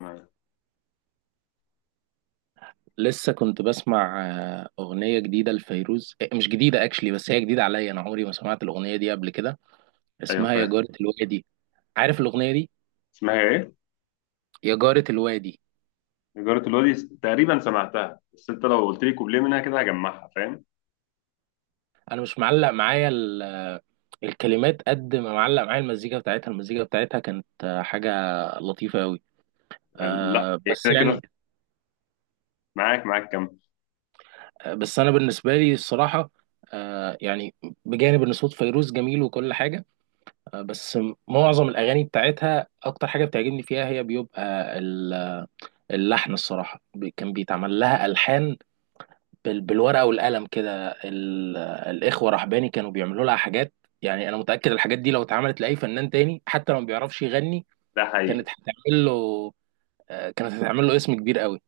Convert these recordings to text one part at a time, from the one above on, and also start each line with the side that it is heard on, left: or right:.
left: معايا.
right: لسه كنت بسمع أغنية جديدة لفيروز، إيه، مش جديدة اكشلي بس هي جديدة عليا. أنا عمري ما سمعت الأغنية دي قبل كده،
left: ايوه
right: اسمها يا
left: فاهم.
right: جارة الوادي. عارف الأغنية دي؟
left: اسمها ايه؟
right: يا جارة الوادي.
left: إدارة الوادي تقريبا سمعتها، بس انت لو قلت لي كوبليه منها كده هجمعها، فاهم؟
right: أنا مش معلق معايا الكلمات قد ما معلق معايا المزيكا بتاعتها. المزيكا بتاعتها كانت حاجة لطيفة أوي.
left: لا هي
right: بس
left: كده كده.
right: يعني.
left: معاك معاك كم؟
right: بس أنا بالنسبة لي الصراحة، يعني بجانب ان صوت فيروز جميل وكل حاجه، بس معظم الاغاني بتاعتها اكتر حاجه بتعجبني فيها هي بيبقى اللحن الصراحة. كان بيتعمل لها ألحان بالورقة والقلم كده. الإخوة رحباني كانوا بيعملوا لها حاجات. يعني أنا متأكد الحاجات دي لو اتعملت لأي فنان تاني، حتى لو ما بيعرفش يغني
left: ده حقيقي.
right: كانت هتعمل له، كانت هتعمل له اسم كبير قوي.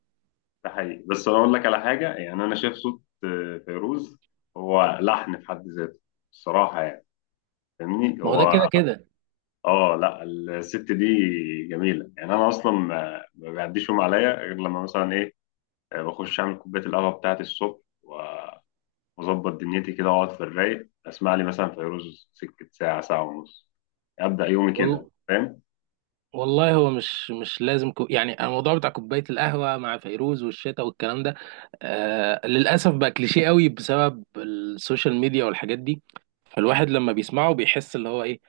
left: ده حقيقي، بس انا اقول لك على حاجه، يعني انا شايف صوت فيروز هو لحن في حد ذاته، الصراحه يعني. فاهمني؟
right: ما هو ده كده
left: هو
right: كده.
left: اه لا، الست دي جميله يعني. انا اصلا ما بيعديش يوم عليا غير لما مثلا ايه، بخش اعمل كوبايه القهوه بتاعتي الصبح واظبط دنيتي كده واقعد في الرايق، اسمع لي مثلا فيروز سكه، ساعه ساعه ونص ابدا يومي كده،
right: وال-
left: فاهم؟
right: والله هو مش لازم يعني الموضوع بتاع كوباية القهوة مع فيروز والشتا والكلام ده. للأسف بقى كليشيه قوي بسبب السوشيال ميديا والحاجات دي. فالواحد لما بيسمعه بيحس اللي هو ايه،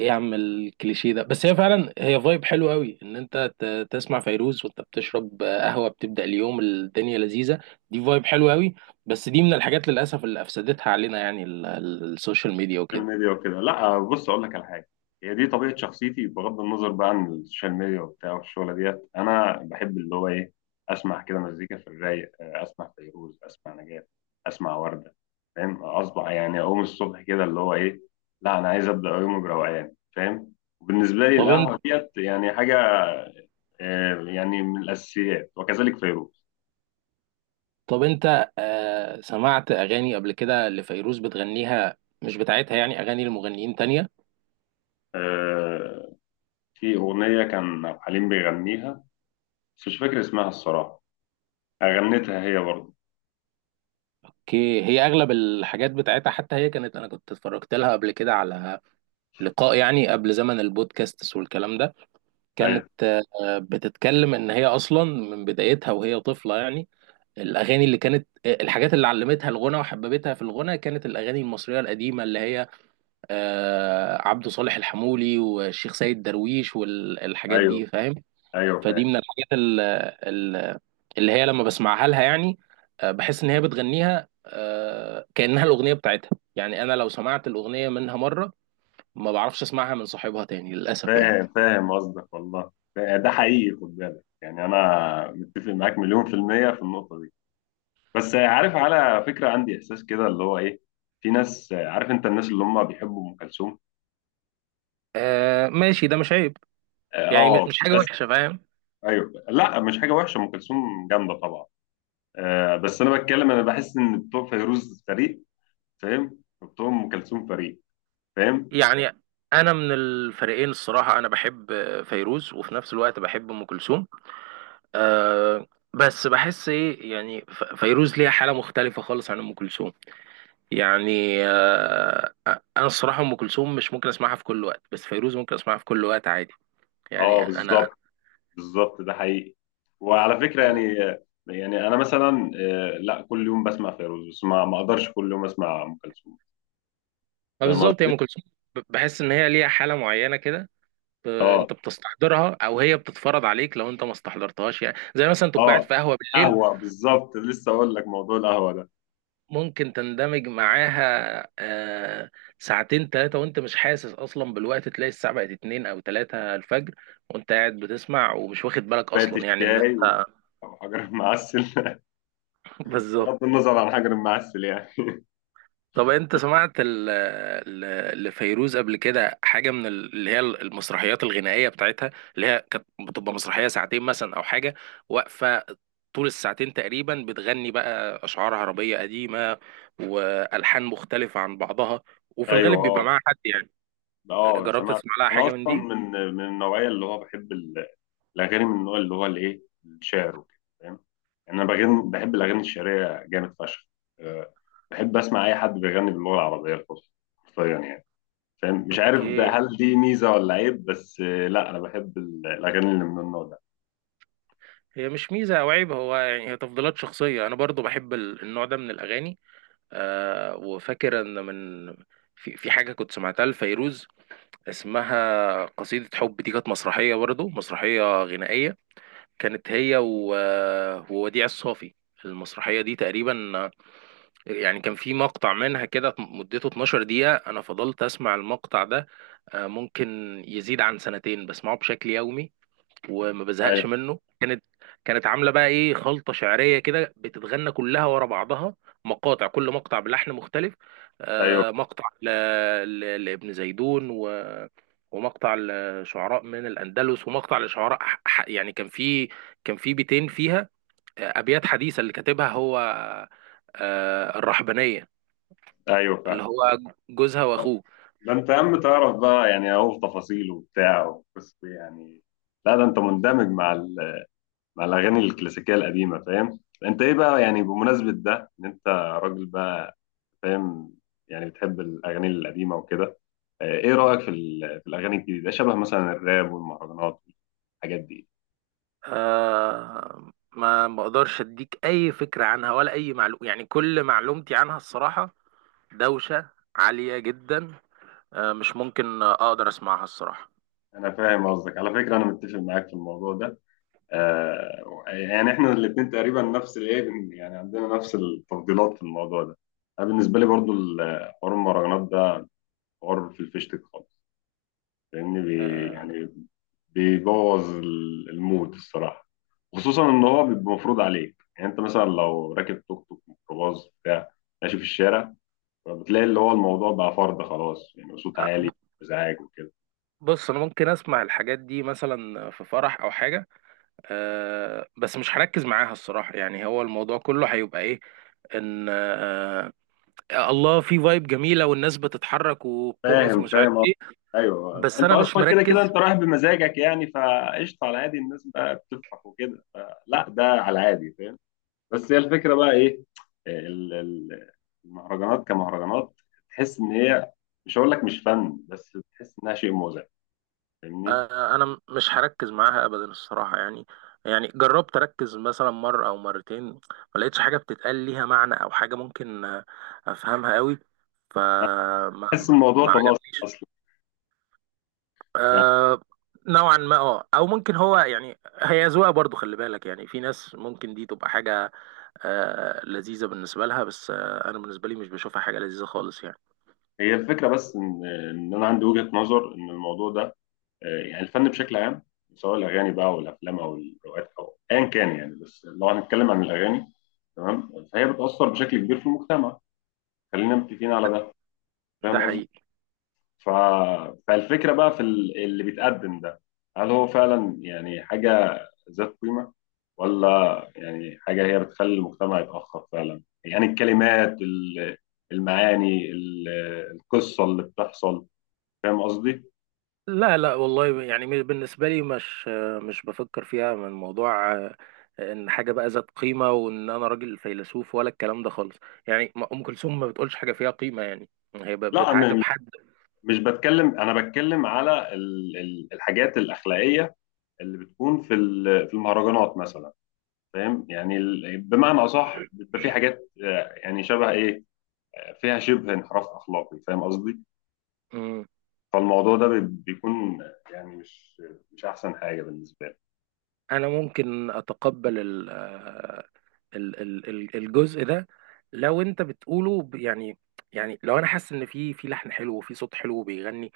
right: ايه يا عم الكليشيه ده، بس هي فعلا هي فايب حلو قوي ان انت تسمع فيروز وانت بتشرب قهوه بتبدا اليوم، الدنيا لذيذه. دي فايب حلو قوي. بس دي من الحاجات للاسف اللي افسدتها علينا يعني السوشيال ميديا وكده.
left: السوشيال ميديا وكده. لا بص، اقول لك على حاجه، هي دي طبيعه شخصيتي بغض النظر بقى عن السوشيال ميديا وبتاع والشغله ديت. انا بحب اللي هو ايه، اسمع كده مزيكا في الرايق، اسمع فيروز، اسمع نجاة، اسمع ورده، فاهم؟ اصبح يعني اقوم الصبح كده اللي هو ايه، لا انا عايز ابدا يومي بروقان، فاهم؟ وبالنسبه لي
right: طب انت
left: القهوه ديت يعني حاجه يعني من الاساسيات، وكذلك فيروز.
right: طب انت سمعت اغاني قبل كده لفيروز بتغنيها مش بتاعتها، يعني اغاني لمغنيين تانية؟
left: آه، في أغنية كان عبد الحليم بيغنيها، بس مش فاكر اسمها الصراحة، غنتها هي برضه.
right: هي اغلب الحاجات بتاعتها، حتى هي كانت، انا كنت اتفرجت لها قبل كده على لقاء يعني قبل زمن البودكاست والكلام ده. كانت
left: أيوه.
right: بتتكلم ان هي اصلا من بدايتها وهي طفله يعني الاغاني اللي كانت، الحاجات اللي علمتها الغنى وحببتها في الغنى كانت الاغاني المصريه القديمه، اللي هي عبد صالح الحمولي والشيخ سيد درويش والحاجات
left: أيوه.
right: دي، فاهم.
left: أيوه
right: فدي
left: فاهم.
right: من الحاجات ال- اللي هي لما بسمعها لها يعني، بحس ان هي بتغنيها، كانها الاغنيه بتاعتها. يعني انا لو سمعت الاغنيه منها مره، ما بعرفش اسمعها من صاحبها تاني للاسف يعني.
left: فاهم فاهم قصدك، والله ده ده حقيقي، خد بالك، يعني أنا متفق معاك مليون في المية في النقطة دي. بس عارف، على فكرة عندي إحساس كده اللي هو إيه، في ناس عارف أنت الناس اللي هم بيحبوا أم كلثوم.
right: آه ماشي، ده مش عيب،
left: آه،
right: يعني مش مش حاجة
left: بس
right: وحشة، فاهم.
left: أيوه، لا مش حاجة وحشة، أم كلثوم جامدة طبعا. آه بس أنا بتكلم، أنا بحس إن بتوع فيروز فريق، فاهم؟ بتوع أم كلثوم فريق، فاهم؟
right: يعني أنا من الفريقين الصراحة، أنا بحب فيروز وفي نفس الوقت بحب أم كلثوم. أه، بس بحس إيه يعني فيروز ليها حالة مختلفة خالص عن أم كلثوم. يعني أه أنا الصراحة أم كلثوم مش ممكن أسمعها في كل وقت، بس فيروز ممكن أسمعها في كل وقت عادي. يعني
left: اه
right: أنا
left: بالظبط. بالظبط، ده حقيقي. وعلى فكره يعني،
right: أنا
left: يعني انا مثلا لا كل يوم بسمع فيروز، بس ما اقدرش كل يوم اسمع ام كلثوم.
right: ما
left: فاهم
right: بالظبط هي
left: قصدي؟
right: أم كلثوم، بحس إن هي ليها حالة معينة كده.
left: اه
right: انت بتستحضرها او هي بتتفرض عليك لو انت ما استحضرتهاش، يعني زي مثلا تبقى قاعد
left: اه.
right: في قهوه بالليل
left: قهوه بالظبط، لسه اقول لك موضوع القهوه ده،
right: ممكن تندمج معاها آه، ساعتين ثلاثة وانت مش حاسس اصلا بالوقت. تلاقي الساعة بقت اتنين او تلاتة الفجر، وانت قاعد بتسمع ومش واخد بالك
left: كوبايه
right: اصلا يعني ان.
left: الشاي و- وحجر المعسل
right: بالظبط.
left: بغض النظر عن حجر المعسل يعني.
right: طب انت سمعت لفيروز قبل كده حاجة من اللي هي المسرحيات الغنائية بتاعتها، اللي هي كانت بتبقى مسرحية ساعتين مثلا او حاجة، واقفة طول الساعتين تقريبا بتغني بقى اشعار عربية قديمة والحان مختلفة عن بعضها، وفي الغالب
left: ايوه
right: بيبقى
left: اه.
right: معاها حد، يعني
left: اه
right: جربت
left: سمعت.
right: تسمع لها
left: انا
right: حاجة من
left: اصلا
right: دي؟
left: من النوعيه اللي هو بحب الاغاني من النوع اللي هو الايه، الشعر وكده، فاهم؟ يعني انا بغني، بحب الاغاني الشعريه جامد فشخ. أه، بحب اسمع اي حد بيغني باللغه العربيه الفصحى، حرفيا يعني. فاهم؟ مش عارف
right: اوكي،
left: ده هل دي ميزه ولا عيب، بس لا انا بحب الاغاني اللي من النوع ده.
right: هي مش ميزة او عيب، هو يعني هي تفضيلات شخصية، انا برضو بحب النوع ده من الاغاني. وفاكر ان من، في حاجة كنت سمعتها لفيروز اسمها قصيدة حب. دي كانت مسرحية برضو، مسرحية غنائية. كانت هي ووديع الصافي. المسرحية دي تقريبا، يعني كان في مقطع منها كده مدته 12 دقيقة. أنا فضلت أسمع المقطع ده، ممكن يزيد عن سنتين بسمعه بشكل يومي، وما بزهقش
left: ايوه.
right: منه. كانت، كانت عامله بقى ايه خلطه شعريه كده بتتغنى كلها ورا بعضها، مقاطع كل مقطع بلحن مختلف.
left: ايوه.
right: مقطع لابن زيدون، ومقطع لشعراء من الاندلس، ومقطع لشعراء يعني كان في بيتين فيها ابيات حديثه اللي كاتبها هو الرحبانيه،
left: ايوه فاهم.
right: اللي هو جوزها واخوه.
left: ده انت يا عم تعرف بقى، يعني اهو في تفاصيل وبتاع، بس يعني لا ده انت مندمج مع مع الاغاني الكلاسيكيه القديمه، فاهم؟ انت ايه بقى، يعني بمناسبه ده ان انت راجل بقى، فاهم؟ يعني بتحب الأغاني القديمة وكده، إيه رأيك في في الأغاني الجديدة شبه مثلا الراب والمهرجانات والحاجات دي؟
right: ما بقدرش اديك اي فكرة عنها ولا اي معلومة، يعني كل معلومتي عنها الصراحة دوشة عالية جدا. مش ممكن اقدر اسمعها الصراحة.
left: أنا فاهم قصدك، على فكرة أنا متفق معاك في الموضوع ده. يعني إحنا الاتنين تقريبا نفس الإيه يعني عندنا نفس التفضيلات في الموضوع ده. أنا بالنسبة لي برضو حوار المهرجانات ده حوار في الفيشتك خالص، لان بي
right: آه
left: يعني بيبوظ المود الصراحه، خصوصا ان هو بيبقى مفروض عليك، يعني انت مثلا لو راكب توك توك، ميكروباص، بتاع، ماشي في الشارع، فبتلاقي اللي هو الموضوع بقى فرض خلاص، يعني صوت عالي، ازعاج وكده.
right: بص انا ممكن اسمع الحاجات دي مثلا في فرح او حاجة، بس مش هركز معاها الصراحة. يعني هو الموضوع كله هيبقى ايه، ان الله في فايب جميلة والناس بتتحرك وبترقص
left: فاهم
right: ومش عارف
left: فاهم أه.
right: ايه.
left: ايوه
right: بس
left: انت
right: انا مش
left: اصلا كده كده
right: مركز.
left: انت رايح بمزاجك، يعني فقشطه على عادي، الناس بقى بتفرح وكده، فلا ده على عادي. بس هي الفكره بقى ايه، آه، ال- ال- المهرجانات كمهرجانات، تحس ان هي، مش هقول لك مش فن، بس تحس انها شيء مزعج. فاهمني؟
right: انا مش هركز معاها ابدا الصراحه يعني جربت اركز مثلا مره او مرتين، ما لقيتش حاجه بتتقال ليها معنى او حاجه ممكن افهمها قوي.
left: أنا
right: فما
left: بحس الموضوع
right: ما
left: طلع
right: عجبنيش.
left: اصلا يعني،
right: آه، نوعا ما، او ممكن هو يعني هي ذوقها برضو، خلي بالك يعني في ناس ممكن دي تبقى حاجه لذيذه بالنسبه لها. بس انا بالنسبه لي مش بشوفها حاجه لذيذه خالص يعني.
left: هي الفكره بس ان انا عندي وجهه نظر ان الموضوع ده يعني الفن بشكل عام، سواء الاغاني بقى والافلام او الروايات او ايا كان، يعني بس لو هنتكلم عن الاغاني، تمام، فهي بتاثر بشكل كبير في المجتمع، خلينا متفقين على ده.
right: ده
left: فاهم قصدي؟
right: حقيقي.
left: ف... فالفكرة بقى في اللي بيتقدم ده، هل هو فعلا يعني حاجة ذات قيمة، ولا يعني حاجة هي بتخلي المجتمع يتأخر فعلا، يعني الكلمات المعاني القصة اللي بتحصل. فاهم قصدي؟
right: لا لا والله، يعني بالنسبة لي مش بفكر فيها من موضوع ان حاجة بقى ذات قيمة وان انا راجل فيلسوف ولا الكلام ده خالص. يعني ام كلثوم ما بتقولش حاجة فيها قيمة يعني، هي
left: لا
right: بتعاتب حد.
left: مش بتكلم، أنا بتكلم على الحاجات الأخلاقية اللي بتكون في في المهرجانات مثلا، فاهم؟ يعني بمعنى أصح بيبقى في حاجات يعني شبه إيه، فيها شبه انحراف أخلاقي. فاهم قصدي؟
right: مم.
left: فالموضوع ده بيكون يعني مش مش احسن حاجه بالنسبه لي.
right: انا ممكن اتقبل ال آه، ال ال ال- الجزء ده، لو انت بتقوله يعني. لو انا حاسس ان في لحن حلو وفي صوت حلو بيغني،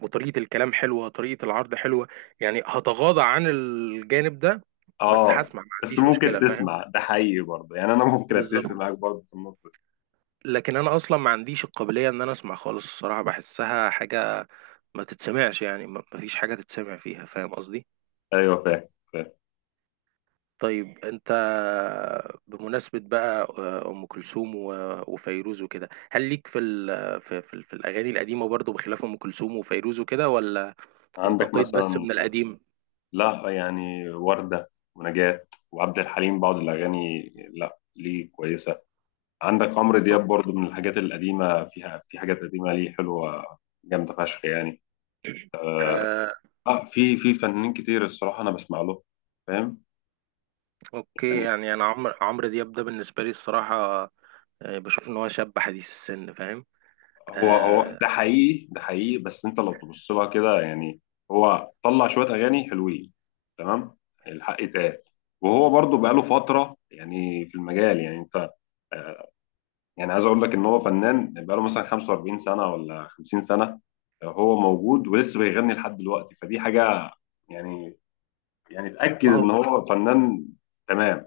right: وطريقة الكلام حلوة، طريقة العرض حلوة، يعني هتغاضى عن الجانب ده، بس
left: اه
right: هسمع ما
left: بس
right: عنديش
left: ممكن
right: مشكلة، فاهم.
left: تسمع، ده حقيقي برضه، يعني انا ممكن اتفق
right: بالظبط.
left: معاك برضه في النقطه دي.
right: لكن انا اصلا ما عنديش القابلية ان انا اسمع خالص الصراحة، بحسها حاجة ما تتسمعش يعني، ما فيش حاجة تتسمع فيها، فاهم قصدي.
left: ايوه فاهم فاهم.
right: طيب انت، بمناسبة بقى ام كلثوم وفيروز وكده، هل ليك في في الاغاني القديمة برضو بخلاف ام كلثوم وفيروز وكده، ولا
left: عندك
right: انتقيت بس
left: مثلا،
right: من القديم؟
left: لا يعني ورده ونجاة وعبد الحليم بعض الاغاني لا ليه كويسه. عندك عمرو دياب برضه من الحاجات القديمه، فيها في حاجات قديمه ليه حلوه، جامده فشخ يعني. اه في في فنانين كتير الصراحه انا بسمع له، فاهم؟
right: اوكي
left: يعني
right: يعني انا عمرو دياب ده بالنسبه لي الصراحه، بشوف ان هو شاب حديث السن، فاهم.
left: هو هو ده
right: آه
left: حقيقي، ده حقيقي، بس انت لو تبص لها كده يعني، هو طلع شويه اغاني حلوين، تمام، الحق يتقال. وهو برضه بقاله فتره يعني في المجال، يعني انت آه، يعني عايز اقول لك ان هو فنان بقاله مثلا 45 سنه ولا 50 سنه، هو موجود ولسه بيغني لحد دلوقتي. فدي حاجه يعني، يعني
right: ما
left: تاكد ان
right: هو
left: هو فنان، تمام.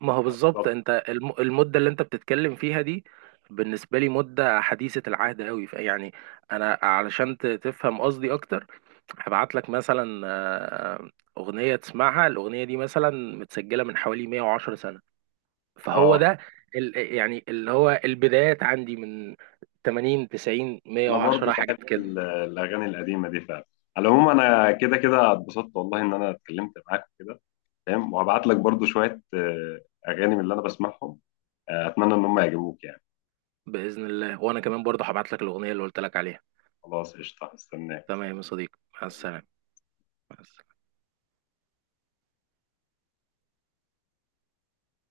right: ما هو بالظبط،
left: بالظبط.
right: انت المده اللي انت بتتكلم فيها دي بالنسبه لي مده حديثه العهد قوي يعني. انا علشان تفهم قصدي اكتر، هبعت لك مثلا اغنيه تسمعها. الاغنيه دي مثلا متسجله من حوالي 110 سنه. فهو
left: اه
right: ده يعني اللي هو البدايات عندي من 80 90
left: انا برضو
right: 110 حاجات.
left: بحب الاغاني القديمه دي فعلا. على العموم انا كده كده اتبسطت والله ان انا اتكلمت معاك كده، فاهم؟ وهبعت لك برضو شويه اغاني من اللي انا بسمعهم، اتمنى ان هم يعجبوك يعني.
right: بإذن الله. وأنا كمان برضه هبعت لك الأغنية اللي قلت لك عليها.
left: خلاص قشطه، استناك.
right: تمام يا صديقي، مع السلامة. مع السلامة.